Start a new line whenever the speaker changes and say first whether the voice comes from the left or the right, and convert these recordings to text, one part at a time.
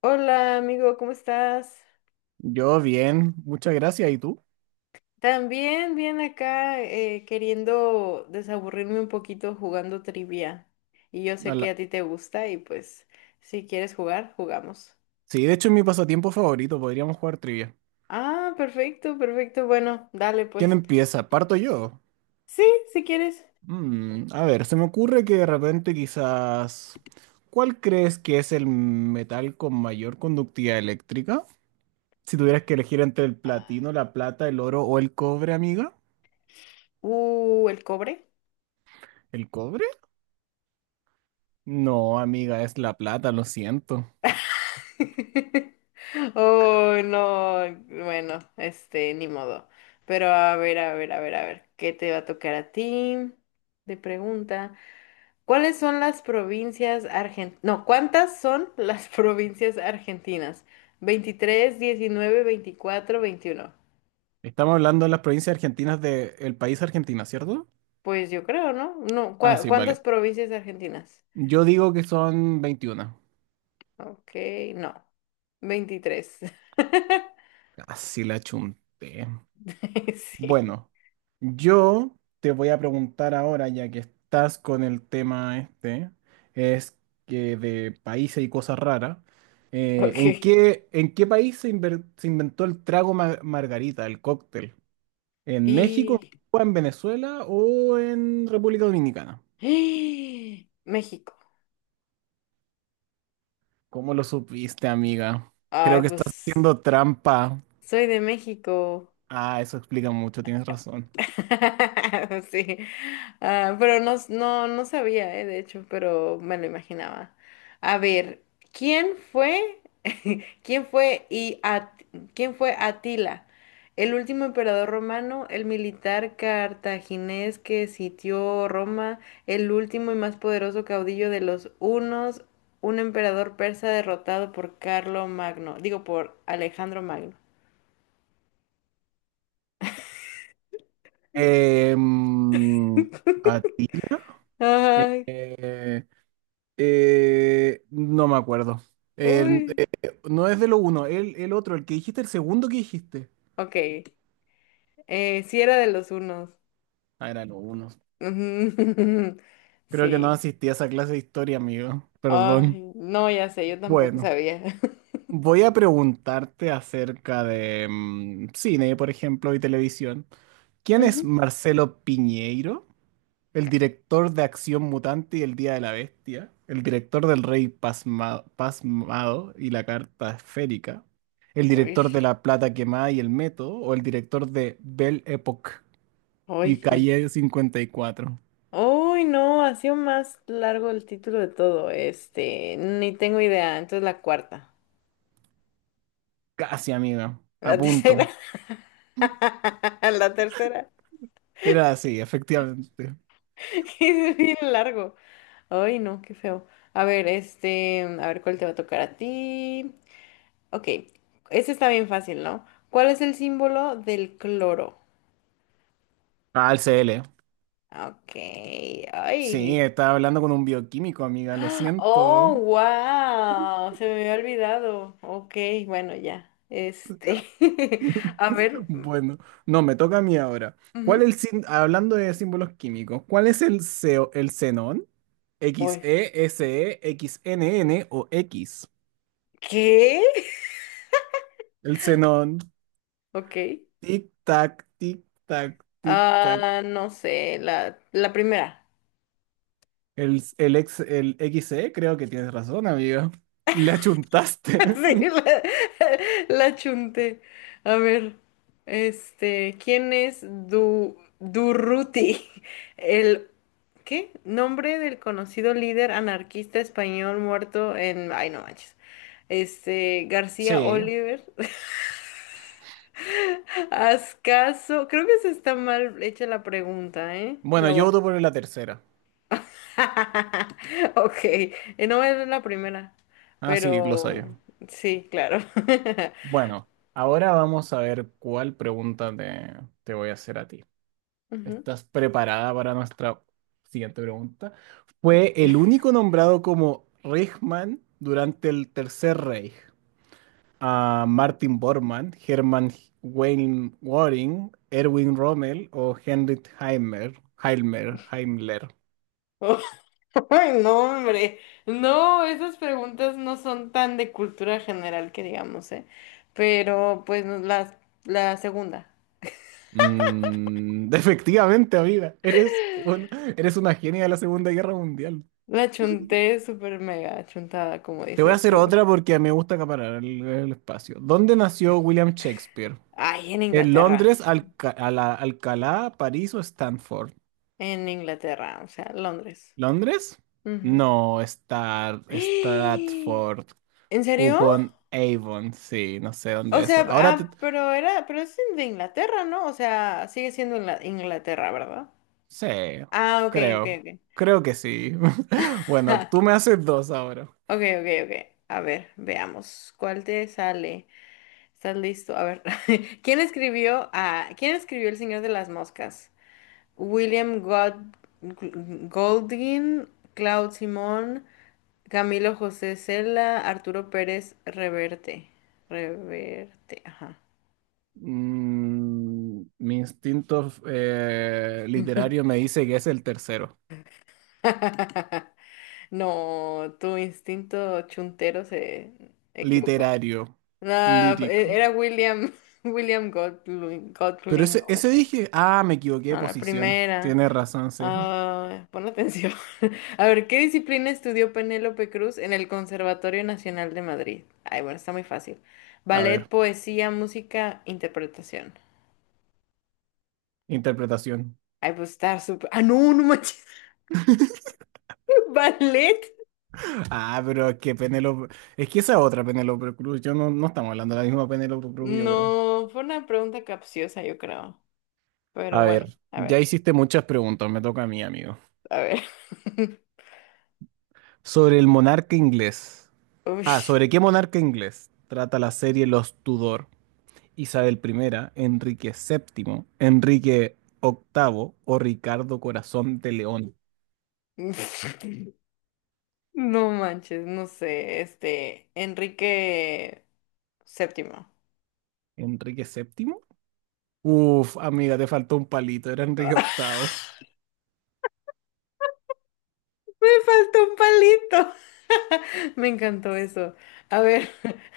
left: Hola amigo, ¿cómo estás?
right: Yo bien, muchas gracias. ¿Y tú?
left: También bien acá queriendo desaburrirme un poquito jugando trivia. Y yo sé que a
right: Ala-
left: ti te gusta y pues si quieres jugar, jugamos.
right: Sí, de hecho es mi pasatiempo favorito, podríamos jugar trivia.
left: Ah, perfecto, perfecto. Bueno, dale
right: ¿Quién
left: pues.
right: empieza? ¿Parto yo?
left: Sí, si quieres.
right: A ver, se me ocurre que de repente quizás... ¿Cuál crees que es el metal con mayor conductividad eléctrica? Si tuvieras que elegir entre el platino, la plata, el oro o el cobre, amiga.
left: El cobre.
right: ¿El cobre? No, amiga, es la plata, lo siento.
left: Oh, no. Bueno, este, ni modo. Pero a ver, a ver, a ver, a ver. ¿Qué te va a tocar a ti? De pregunta. ¿Cuáles son las provincias argentinas? No, ¿cuántas son las provincias argentinas? 23, 19, 24, 21.
right: Estamos hablando de las provincias argentinas del país Argentina, ¿cierto?
left: Pues yo creo, ¿no? No,
right: Ah, sí,
left: ¿cuántas
right: vale.
left: provincias argentinas?
right: Yo digo que son 21.
left: Ok, no, 23.
right: Así la chunté.
left: Sí,
right: Bueno, yo te voy a preguntar ahora, ya que estás con el tema este, es que de países y cosas raras.
left: ok.
right: ¿En qué país se, se inventó el trago margarita, el cóctel? ¿En México,
left: Y
right: o en Venezuela o en República Dominicana?
left: México.
right: ¿Cómo lo supiste, amiga? Creo
left: Ay,
right: que estás
left: pues
right: haciendo trampa.
left: soy de México.
right: Ah, eso explica mucho, tienes razón.
left: Sí, ah, pero no, no, no sabía, de hecho, pero me lo imaginaba. A ver, ¿quién fue, quién fue y At- quién fue Atila, el último emperador romano, el militar cartaginés que sitió Roma, el último y más poderoso caudillo de los hunos, un emperador persa derrotado por Carlo Magno, digo por Alejandro Magno?
right: Em, a Eh,
left: Ay,
right: eh, no me acuerdo. El-
left: uy,
right: eh, no es de lo uno, el otro, el que dijiste, el segundo que dijiste.
left: ok. Sí era de los unos.
right: Ah, era lo uno.
left: Ujú.
right: Creo que no
left: Sí.
right: asistí a esa clase de historia, amigo. Perdón.
left: Ay, no, ya sé, yo tampoco
right: Bueno,
left: sabía.
right: voy a preguntarte acerca de cine, por ejemplo, y televisión. ¿Quién es
left: Ujú.
right: Marcelo Piñeiro? El director de Acción Mutante y El Día de la Bestia. El director del Rey Pasmado y la Carta Esférica. El
left: Uy,
right: director de La Plata Quemada y El Método. O el director de Belle Époque y
left: uy.
right: Calle 54.
left: Uy, no, ha sido más largo el título de todo. Este, ni tengo idea. Entonces la cuarta.
right: Casi, amiga. A
left: La tercera.
right: punto.
left: La tercera.
right: Era así, efectivamente.
left: Es bien largo. Ay, no, qué feo. A ver, este, a ver cuál te va a tocar a ti. Ok, este está bien fácil, ¿no? ¿Cuál es el símbolo del cloro?
right: Ah, el CL.
left: Ok, ay.
right: Sí, estaba hablando con un bioquímico, amiga. Lo
left: ¡Ah!
right: siento.
left: Oh, wow, se me había olvidado. Ok, bueno, ya. Este, a ver,
right: Bueno, no, me toca a mí ahora. ¿Cuál
left: ujú.
right: el hablando de símbolos químicos, cuál es el Seo, el xenón? ¿X
left: Uy,
right: E S E, X N N o X?
left: ¿qué?
right: El xenón,
left: Ok.
right: tic tac, tic tac, tic tac.
left: Ah, no sé, la primera.
right: El XE, creo que tienes razón, amigo. Le achuntaste.
left: Sí, la chunté. A ver, este, ¿quién es Durruti? El, ¿qué? Nombre del conocido líder anarquista español muerto en, ay, no manches, este, García
right: Sí.
left: Oliver. Haz creo que se está mal hecha la pregunta, ¿eh?
right: Bueno, yo voto por la tercera.
left: Ok, no es la primera,
right: Ah, sí, lo
left: pero
right: sabía.
left: sí, claro.
right: Bueno, ahora vamos a ver cuál pregunta te voy a hacer a ti.
left: Ujú.
right: ¿Estás preparada para nuestra siguiente pregunta? Fue el único nombrado como Reichsmann durante el Tercer Reich. A Martin Bormann, Hermann Weyl Göring, Erwin Rommel o Heinrich Himmler. Himmler, Himmler.
left: Ay, no, hombre. No, esas preguntas no son tan de cultura general que digamos, ¿eh? Pero pues no, la segunda.
right: Efectivamente, amiga, eres una genia de la Segunda Guerra Mundial.
left: La chunté súper mega chuntada, como
right: Te voy a
left: dices
right: hacer
left: tú.
right: otra porque me gusta acaparar el espacio. ¿Dónde nació William Shakespeare?
left: Ay, en
right: ¿En
left: Inglaterra.
right: Londres, Alcalá, París o Stanford?
left: En Inglaterra, o sea, Londres.
right: ¿Londres?
left: Ujú.
right: No, Stratford,
left: ¿En serio?
right: upon Avon, sí, no sé
left: O
right: dónde es
left: sea,
right: eso. Ahora te...
left: ah, pero es de Inglaterra, ¿no? O sea, sigue siendo Inglaterra, ¿verdad?
right: Sí,
left: Ah, ok, ok,
right: creo,
left: ok.
right: creo que sí. Bueno, tú me haces dos ahora.
left: Ok, ok, ok. A ver, veamos. ¿Cuál te sale? ¿Estás listo? A ver. ¿Quién escribió El Señor de las Moscas? William God- Goldwyn, Claude Simón, Camilo José Cela, Arturo Pérez Reverte. Reverte, ajá.
right: Mi instinto literario me dice que es el tercero.
left: No, tu instinto chuntero se equivocó.
right: Literario,
left: No,
right: lírico.
left: era William, William Godwin,
right: Pero
left: Godwin.
right: ese,
left: ¿No?
right: ese dije, ah, me equivoqué de
left: No, la
right: posición.
left: primera.
right: Tienes razón, sí. Sí.
left: Ah, pon atención. A ver, ¿qué disciplina estudió Penélope Cruz en el Conservatorio Nacional de Madrid? Ay, bueno, está muy fácil.
right: A
left: Ballet,
right: ver.
left: poesía, música, interpretación.
right: Interpretación.
left: Ay, pues está súper. Ah, no, no manches. ¿Ballet?
right: Ah, pero es que Penélope. Es que esa otra Penélope Cruz. Yo no estamos hablando de la misma Penélope Cruz, yo creo.
left: No, fue una pregunta capciosa, yo creo. Pero
right: A
left: bueno,
right: ver,
left: a
right: ya
left: ver,
right: hiciste muchas preguntas, me toca a mí, amigo.
left: a ver.
right: Sobre el monarca inglés. Ah, ¿sobre qué monarca inglés trata la serie Los Tudor? Isabel primera, Enrique VII, Enrique VIII o Ricardo Corazón de León.
left: Uy. No manches, no sé. Este, Enrique Séptimo.
right: ¿Enrique VII? Uf, amiga, te faltó un palito, era Enrique VIII.
left: Falta un palito. Me encantó eso. A ver,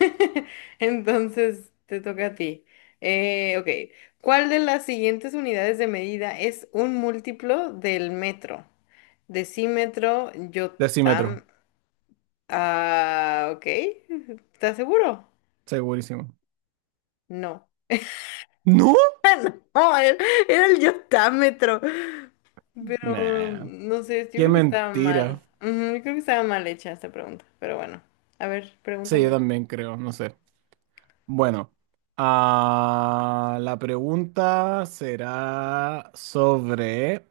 left: entonces te toca a ti. Ok, ¿cuál de las siguientes unidades de medida es un múltiplo del metro? Decímetro,
right: Decímetro,
left: yotam... Ah, ok, ¿estás seguro?
right: segurísimo.
left: No.
right: ¿No?
left: Oh, era el yotámetro. Pero
right: Nah.
left: no sé, yo
right: Qué
left: creo que estaba mal.
right: mentira.
left: Ujú, yo creo que estaba mal hecha esta pregunta. Pero bueno, a ver,
right: Sí, yo
left: pregúntame.
right: también creo, no sé. Bueno, ah, la pregunta será sobre,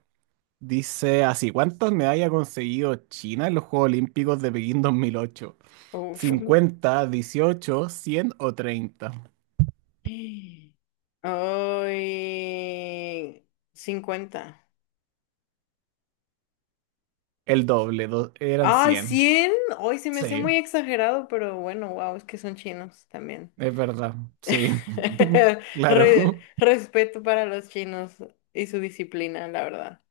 right: dice así, ¿cuántas medallas ha conseguido China en los Juegos Olímpicos de Pekín 2008?
left: Uf.
right: 50, 18, 100 o 30.
left: ¡Ay, 50!
right: El doble, eran
left: ¡Ay,
right: 100.
left: 100! Ay, se me hace
right: Sí,
left: muy exagerado, pero bueno, wow, es que son chinos también.
right: es verdad, sí.
left: Re-
right: Claro.
left: respeto para los chinos y su disciplina, la verdad.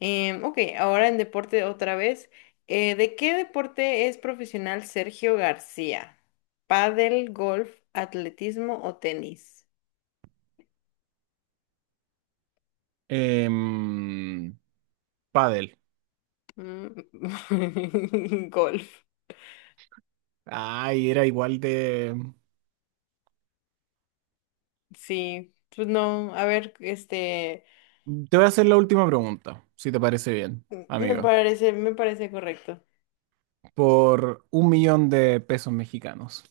left: Ok, ahora en deporte otra vez. ¿De qué deporte es profesional Sergio García? ¿Pádel, golf, atletismo o tenis?
right: Padel.
left: Golf.
right: Ay, era igual de...
left: Sí, pues no, a ver, este,
right: Te voy a hacer la última pregunta, si te parece bien,
left: me
right: amigo.
left: parece, me parece correcto.
right: Por un millón de pesos mexicanos.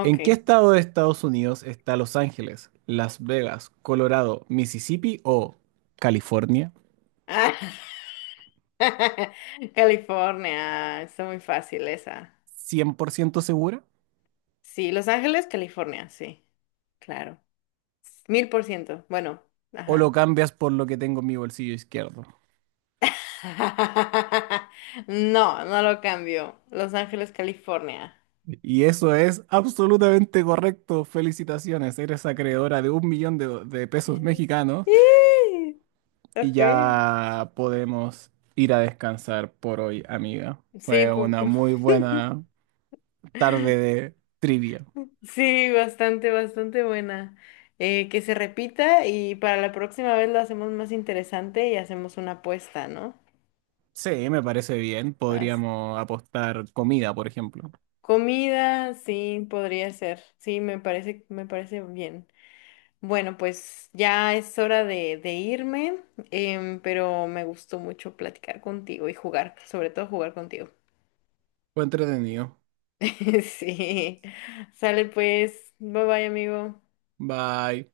right: ¿En qué estado de Estados Unidos está Los Ángeles, Las Vegas, Colorado, Mississippi o California?
left: Ah, California, está muy fácil esa.
right: ¿100% segura?
left: Sí, Los Ángeles, California, sí, claro. 1000%, bueno,
right: ¿O lo
left: ajá.
right: cambias por lo que tengo en mi bolsillo izquierdo?
left: No, no lo cambio. Los Ángeles, California.
right: Y eso es absolutamente correcto. Felicitaciones, eres acreedora de un millón de, de pesos
left: Eh,
right: mexicanos.
left: ¡Ih!
right: Y
left: Ok.
right: ya podemos ir a descansar por hoy, amiga.
left: Sí,
right: Fue
left: pues.
right: una muy buena tarde de trivia.
left: Sí, bastante, bastante buena. Que se repita y para la próxima vez lo hacemos más interesante y hacemos una apuesta, ¿no?
right: Sí, me parece bien.
left: Haz-
right: Podríamos apostar comida, por ejemplo.
left: comida, sí, podría ser. Sí, me parece bien. Bueno, pues ya es hora de, irme, pero me gustó mucho platicar contigo y jugar, sobre todo jugar contigo.
right: Fue entretenido.
left: Sí. Sale pues. Bye bye, amigo.
right: Bye.